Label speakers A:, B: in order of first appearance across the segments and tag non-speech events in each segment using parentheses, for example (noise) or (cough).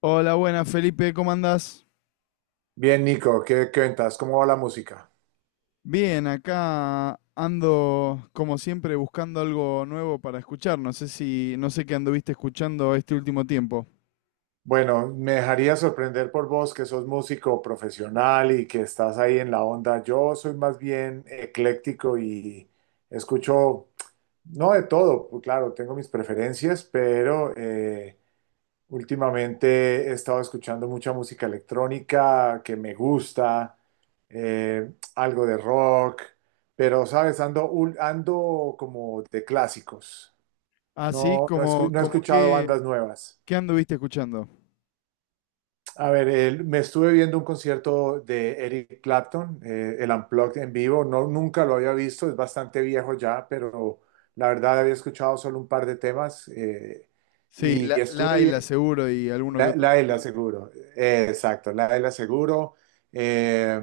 A: Hola, buenas Felipe, ¿cómo andás?
B: Bien, Nico, ¿qué cuentas? ¿Cómo va la música?
A: Bien, acá ando como siempre buscando algo nuevo para escuchar. No sé qué anduviste escuchando este último tiempo.
B: Bueno, me dejaría sorprender por vos que sos músico profesional y que estás ahí en la onda. Yo soy más bien ecléctico y escucho, no de todo, pues claro, tengo mis preferencias, pero últimamente he estado escuchando mucha música electrónica que me gusta, algo de rock, pero sabes, ando como de clásicos.
A: Ah, sí,
B: No, no he
A: como
B: escuchado
A: qué,
B: bandas nuevas.
A: qué anduviste escuchando.
B: A ver, me estuve viendo un concierto de Eric Clapton, el Unplugged en vivo. No, nunca lo había visto, es bastante viejo ya, pero la verdad había escuchado solo un par de temas
A: Sí,
B: y
A: la
B: estuve bien.
A: Ayla seguro y alguno que
B: La,
A: otro
B: la
A: más,
B: de la
A: ¿no?
B: Seguro, exacto, la de la Seguro. Eh,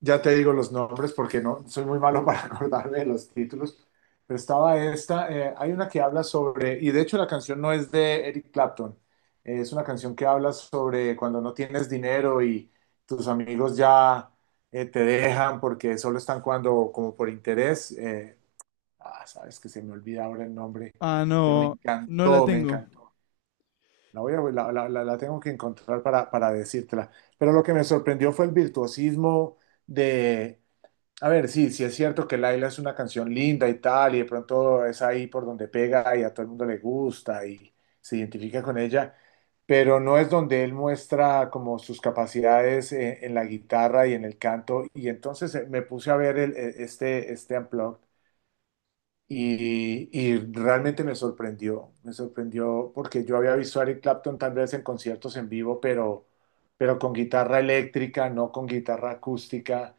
B: ya te digo los nombres porque no soy muy malo para (laughs) acordarme de los títulos, pero estaba esta, hay una que habla sobre, y de hecho la canción no es de Eric Clapton, es una canción que habla sobre cuando no tienes dinero y tus amigos ya te dejan porque solo están cuando como por interés. Sabes que se me olvida ahora el nombre,
A: Ah,
B: pero me
A: no, no la
B: encantó, me
A: tengo.
B: encantó. La voy a, la- la- la tengo que encontrar para decírtela. Pero lo que me sorprendió fue el virtuosismo de a ver, sí, sí es cierto que Laila es una canción linda y tal, y de pronto es ahí por donde pega y a todo el mundo le gusta y se identifica con ella, pero no es donde él muestra como sus capacidades en la guitarra y en el canto. Y entonces me puse a ver este Unplugged y realmente me sorprendió porque yo había visto a Eric Clapton tal vez en conciertos en vivo, pero con guitarra eléctrica, no con guitarra acústica.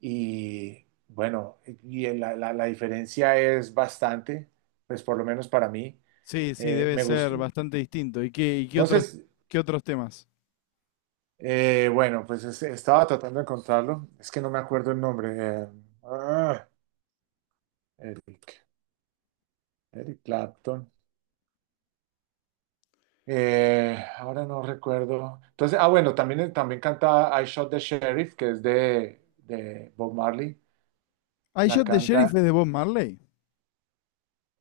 B: Y bueno, y la diferencia es bastante, pues por lo menos para mí.
A: Sí, sí,
B: Eh,
A: debe
B: me
A: ser
B: gustó.
A: bastante distinto. Y
B: No sé,
A: qué otros temas?
B: bueno, pues estaba tratando de encontrarlo. Es que no me acuerdo el nombre. Eh, ah, Eric, Eric Clapton. Ahora no recuerdo. Entonces, bueno, también canta I Shot the Sheriff, que es de Bob Marley.
A: I
B: La
A: Shot the
B: canta
A: Sheriff es de Bob Marley.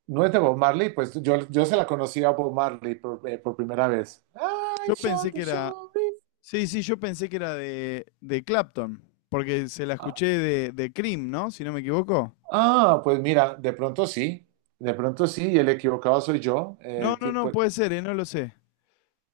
B: No es de Bob Marley, pues yo se la conocí a Bob Marley por primera vez. I
A: Yo pensé
B: Shot the
A: que era.
B: Sheriff.
A: Sí, sí, yo pensé que era de Clapton, porque se la
B: Ah,
A: escuché de Cream, ¿no? Si no me equivoco.
B: pues mira, de pronto sí, y el equivocado soy yo.
A: No,
B: eh,
A: no,
B: ti-
A: no,
B: pues,
A: puede ser, no lo sé.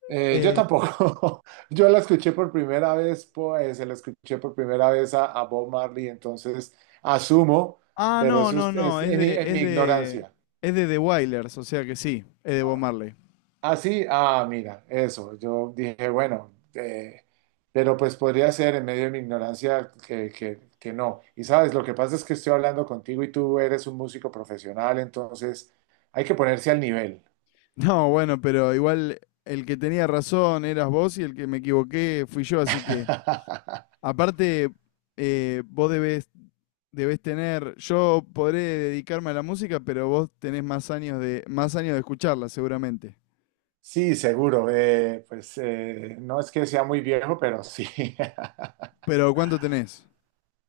B: yo
A: Eh,
B: tampoco. (laughs) Yo la escuché por primera vez, pues se la escuché por primera vez a Bob Marley, entonces asumo, pero
A: no,
B: eso
A: no,
B: es,
A: no,
B: es en, en mi ignorancia.
A: es de The Wailers, o sea que sí, es de Bob Marley.
B: Ah, sí, mira, eso. Yo dije, bueno, pero pues podría ser en medio de mi ignorancia que no. Y sabes, lo que pasa es que estoy hablando contigo y tú eres un músico profesional, entonces hay que ponerse al nivel.
A: No, bueno, pero igual el que tenía razón eras vos y el que me equivoqué fui yo, así que
B: (laughs)
A: aparte vos debes debés tener, yo podré dedicarme a la música, pero vos tenés más años más años de escucharla, seguramente.
B: Sí, seguro. Pues no es que sea muy viejo, pero sí. (laughs)
A: Pero ¿cuánto tenés?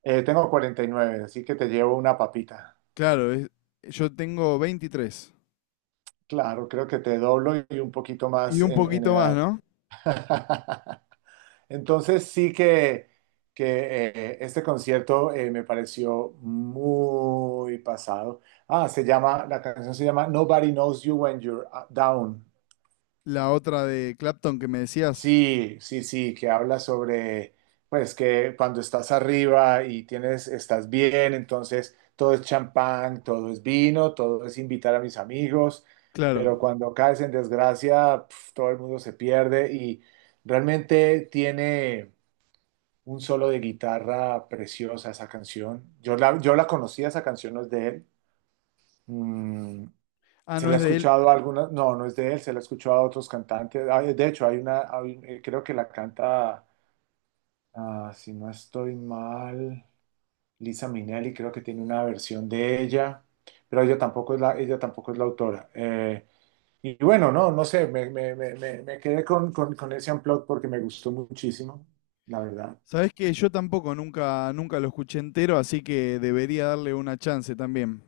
B: Tengo 49, así que te llevo una papita.
A: Claro, es- yo tengo 23.
B: Claro, creo que te doblo y un poquito
A: Y
B: más
A: un
B: en
A: poquito más,
B: edad.
A: ¿no?
B: (laughs) Entonces sí que este concierto me pareció muy pasado. La canción se llama Nobody Knows You When You're Down.
A: La otra de Clapton que me decías.
B: Sí, sí, sí, que habla sobre, pues que cuando estás arriba y estás bien, entonces todo es champán, todo es vino, todo es invitar a mis amigos,
A: Claro.
B: pero cuando caes en desgracia, pf, todo el mundo se pierde y realmente tiene un solo de guitarra preciosa esa canción. Yo la conocía, esa canción no es de él. Mm,
A: Ah,
B: se
A: no
B: la he
A: es de él.
B: escuchado a algunas, no, no es de él, se la he escuchado a otros cantantes. De hecho, creo que la canta, si no estoy mal, Lisa Minelli, creo que tiene una versión de ella, pero ella tampoco es la autora. Y bueno, no, no sé, me quedé con ese Unplugged porque me gustó muchísimo, la verdad.
A: Sabés que yo tampoco nunca, nunca lo escuché entero, así que debería darle una chance también.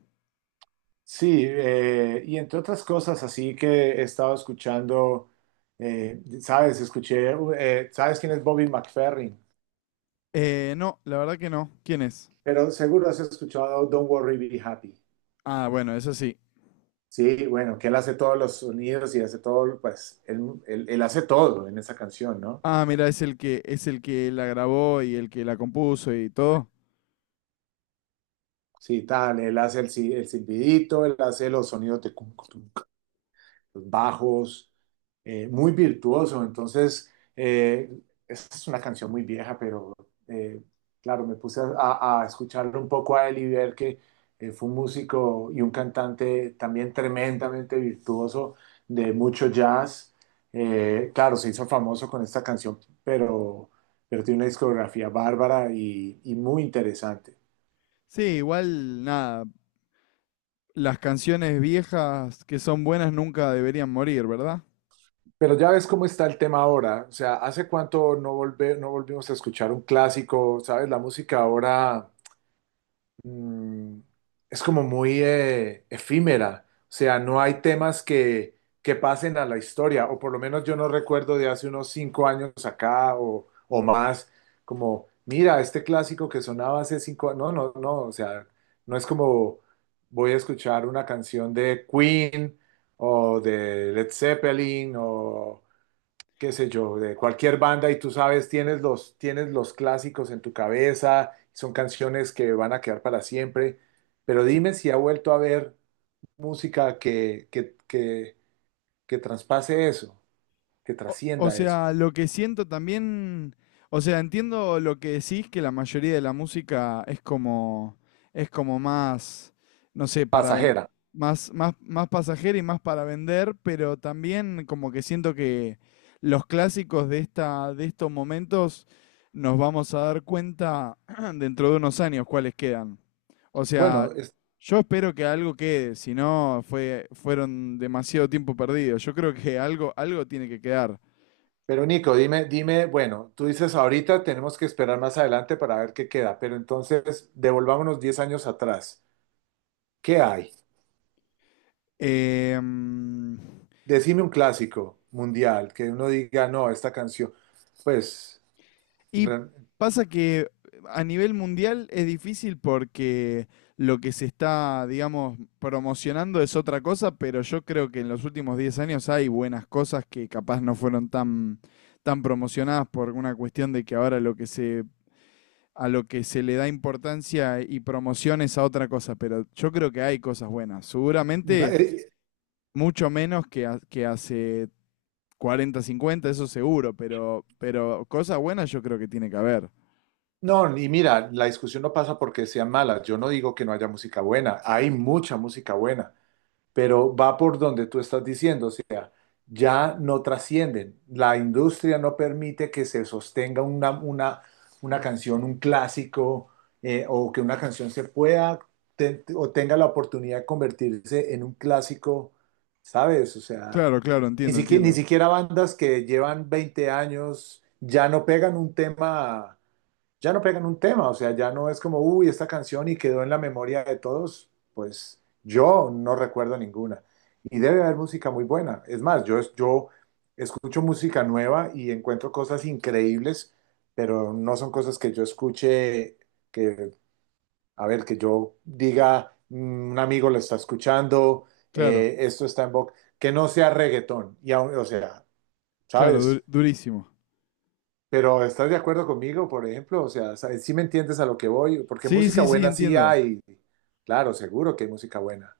B: Sí, y entre otras cosas, así que he estado escuchando, sabes, ¿sabes quién es Bobby McFerrin?
A: No, la verdad que no. ¿Quién es?
B: Pero seguro has escuchado Don't Worry, Be Happy.
A: Ah, bueno, eso sí.
B: Sí, bueno, que él hace todos los sonidos y hace todo, pues, él hace todo en esa canción, ¿no?
A: Ah, mira, es el que la grabó y el que la compuso y todo.
B: Sí, tal, él hace el, si- el silbidito, él hace los sonidos de cum, cum, los bajos, muy virtuoso. Entonces, eh, esta es una canción muy vieja, pero eh, claro, me puse a escucharlo un poco a él y ver que fue un músico y un cantante también tremendamente virtuoso de mucho jazz. Claro, se hizo famoso con esta canción, pero, pero tiene una discografía bárbara y muy interesante.
A: Sí, igual, nada. Las canciones viejas que son buenas nunca deberían morir, ¿verdad?
B: Pero ya ves cómo está el tema ahora, o sea, ¿hace cuánto no volvimos a escuchar un clásico? ¿Sabes? La música ahora mm, es como muy efímera, o sea, no hay temas que pasen a la historia, o por lo menos yo no recuerdo de hace unos 5 años acá o más, como, mira, este clásico que sonaba hace 5 años, no, no, no, o sea, no es como voy a escuchar una canción de Queen o de Led Zeppelin o qué sé yo, de cualquier banda y tú sabes, tienes los clásicos en tu cabeza, son canciones que van a quedar para siempre, pero
A: Sí,
B: dime si ha vuelto a haber música que traspase eso, que
A: O
B: trascienda eso,
A: sea, lo que siento también, o sea, entiendo lo que decís, que la mayoría de la música es como más, no sé,
B: pasajera.
A: más, más, más pasajera y más para vender, pero también como que siento que los clásicos de estos momentos nos vamos a dar cuenta (clears throat) dentro de unos años cuáles quedan. O
B: Bueno,
A: sea, yo espero que algo quede, si no fue, fueron demasiado tiempo perdido. Yo creo que algo, algo tiene que quedar.
B: pero Nico, dime, dime, bueno, tú dices ahorita tenemos que esperar más adelante para ver qué queda, pero entonces devolvámonos 10 años atrás. ¿Qué hay?
A: Em,
B: Decime un clásico mundial que uno diga, no, esta canción, pues
A: y
B: Re-
A: pasa que a nivel mundial es difícil porque lo que se está, digamos, promocionando es otra cosa, pero yo creo que en los últimos 10 años hay buenas cosas que capaz no fueron tan, tan promocionadas por una cuestión de que ahora lo que se, a lo que se le da importancia y promoción es a otra cosa, pero yo creo que hay cosas buenas.
B: la-
A: Seguramente
B: eh,
A: mucho menos que, que hace 40, 50 eso seguro, pero cosas buenas yo creo que tiene que haber.
B: no, y mira, la discusión no pasa porque sean malas. Yo no digo que no haya música buena. Hay mucha música buena. Pero va por donde tú estás diciendo, o sea, ya no trascienden. La industria no permite que se sostenga una canción, un clásico, o que una canción o tenga la oportunidad de convertirse en un clásico, ¿sabes? O sea,
A: Claro, claro,
B: ni
A: entiendo,
B: siquiera, ni
A: entiendo.
B: siquiera bandas que llevan 20 años ya no pegan un tema ya no pegan un tema, o sea, ya no es como, uy, esta canción y quedó en la memoria de todos, pues yo no recuerdo ninguna. Y debe haber música muy buena. Es más, yo escucho música nueva y encuentro cosas increíbles, pero no son cosas que yo escuche, que, a ver, que yo diga, "Mm, un amigo lo está escuchando,
A: Claro,
B: esto está en boca, que no sea reggaetón". Y, o sea,
A: claro,
B: ¿sabes?
A: durísimo.
B: Pero ¿estás de acuerdo conmigo, por ejemplo? O sea, sí me entiendes a lo que voy, porque
A: Sí,
B: música
A: sí, sí,
B: buena sí
A: entiendo.
B: hay. Claro, seguro que hay música buena.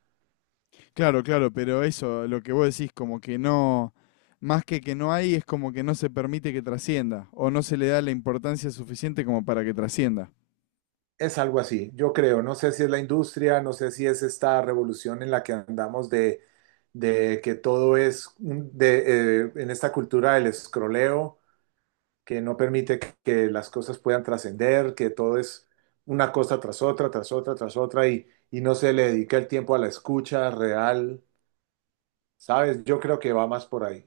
A: Claro, claro, pero eso, lo que vos decís, como que no, más que no hay, es como que no se permite que trascienda, o no se le da la importancia suficiente como para que trascienda.
B: Es algo así, yo creo. No sé si es la industria, no sé si es esta revolución en la que andamos de que todo es en esta cultura del escroleo, que no permite que las cosas puedan trascender, que todo es una cosa tras otra, tras otra, tras otra, y no se le dedica el tiempo a la escucha real, ¿sabes? Yo creo que va más por ahí.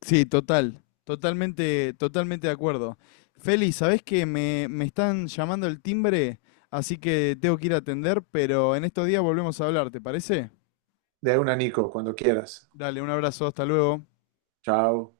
A: Sí, total, totalmente, totalmente de acuerdo. Feli, ¿sabés que me están llamando el timbre? Así que tengo que ir a atender, pero en estos días volvemos a hablar, ¿te parece?
B: De una, Nico, cuando quieras.
A: Dale, un abrazo, hasta luego.
B: Chao.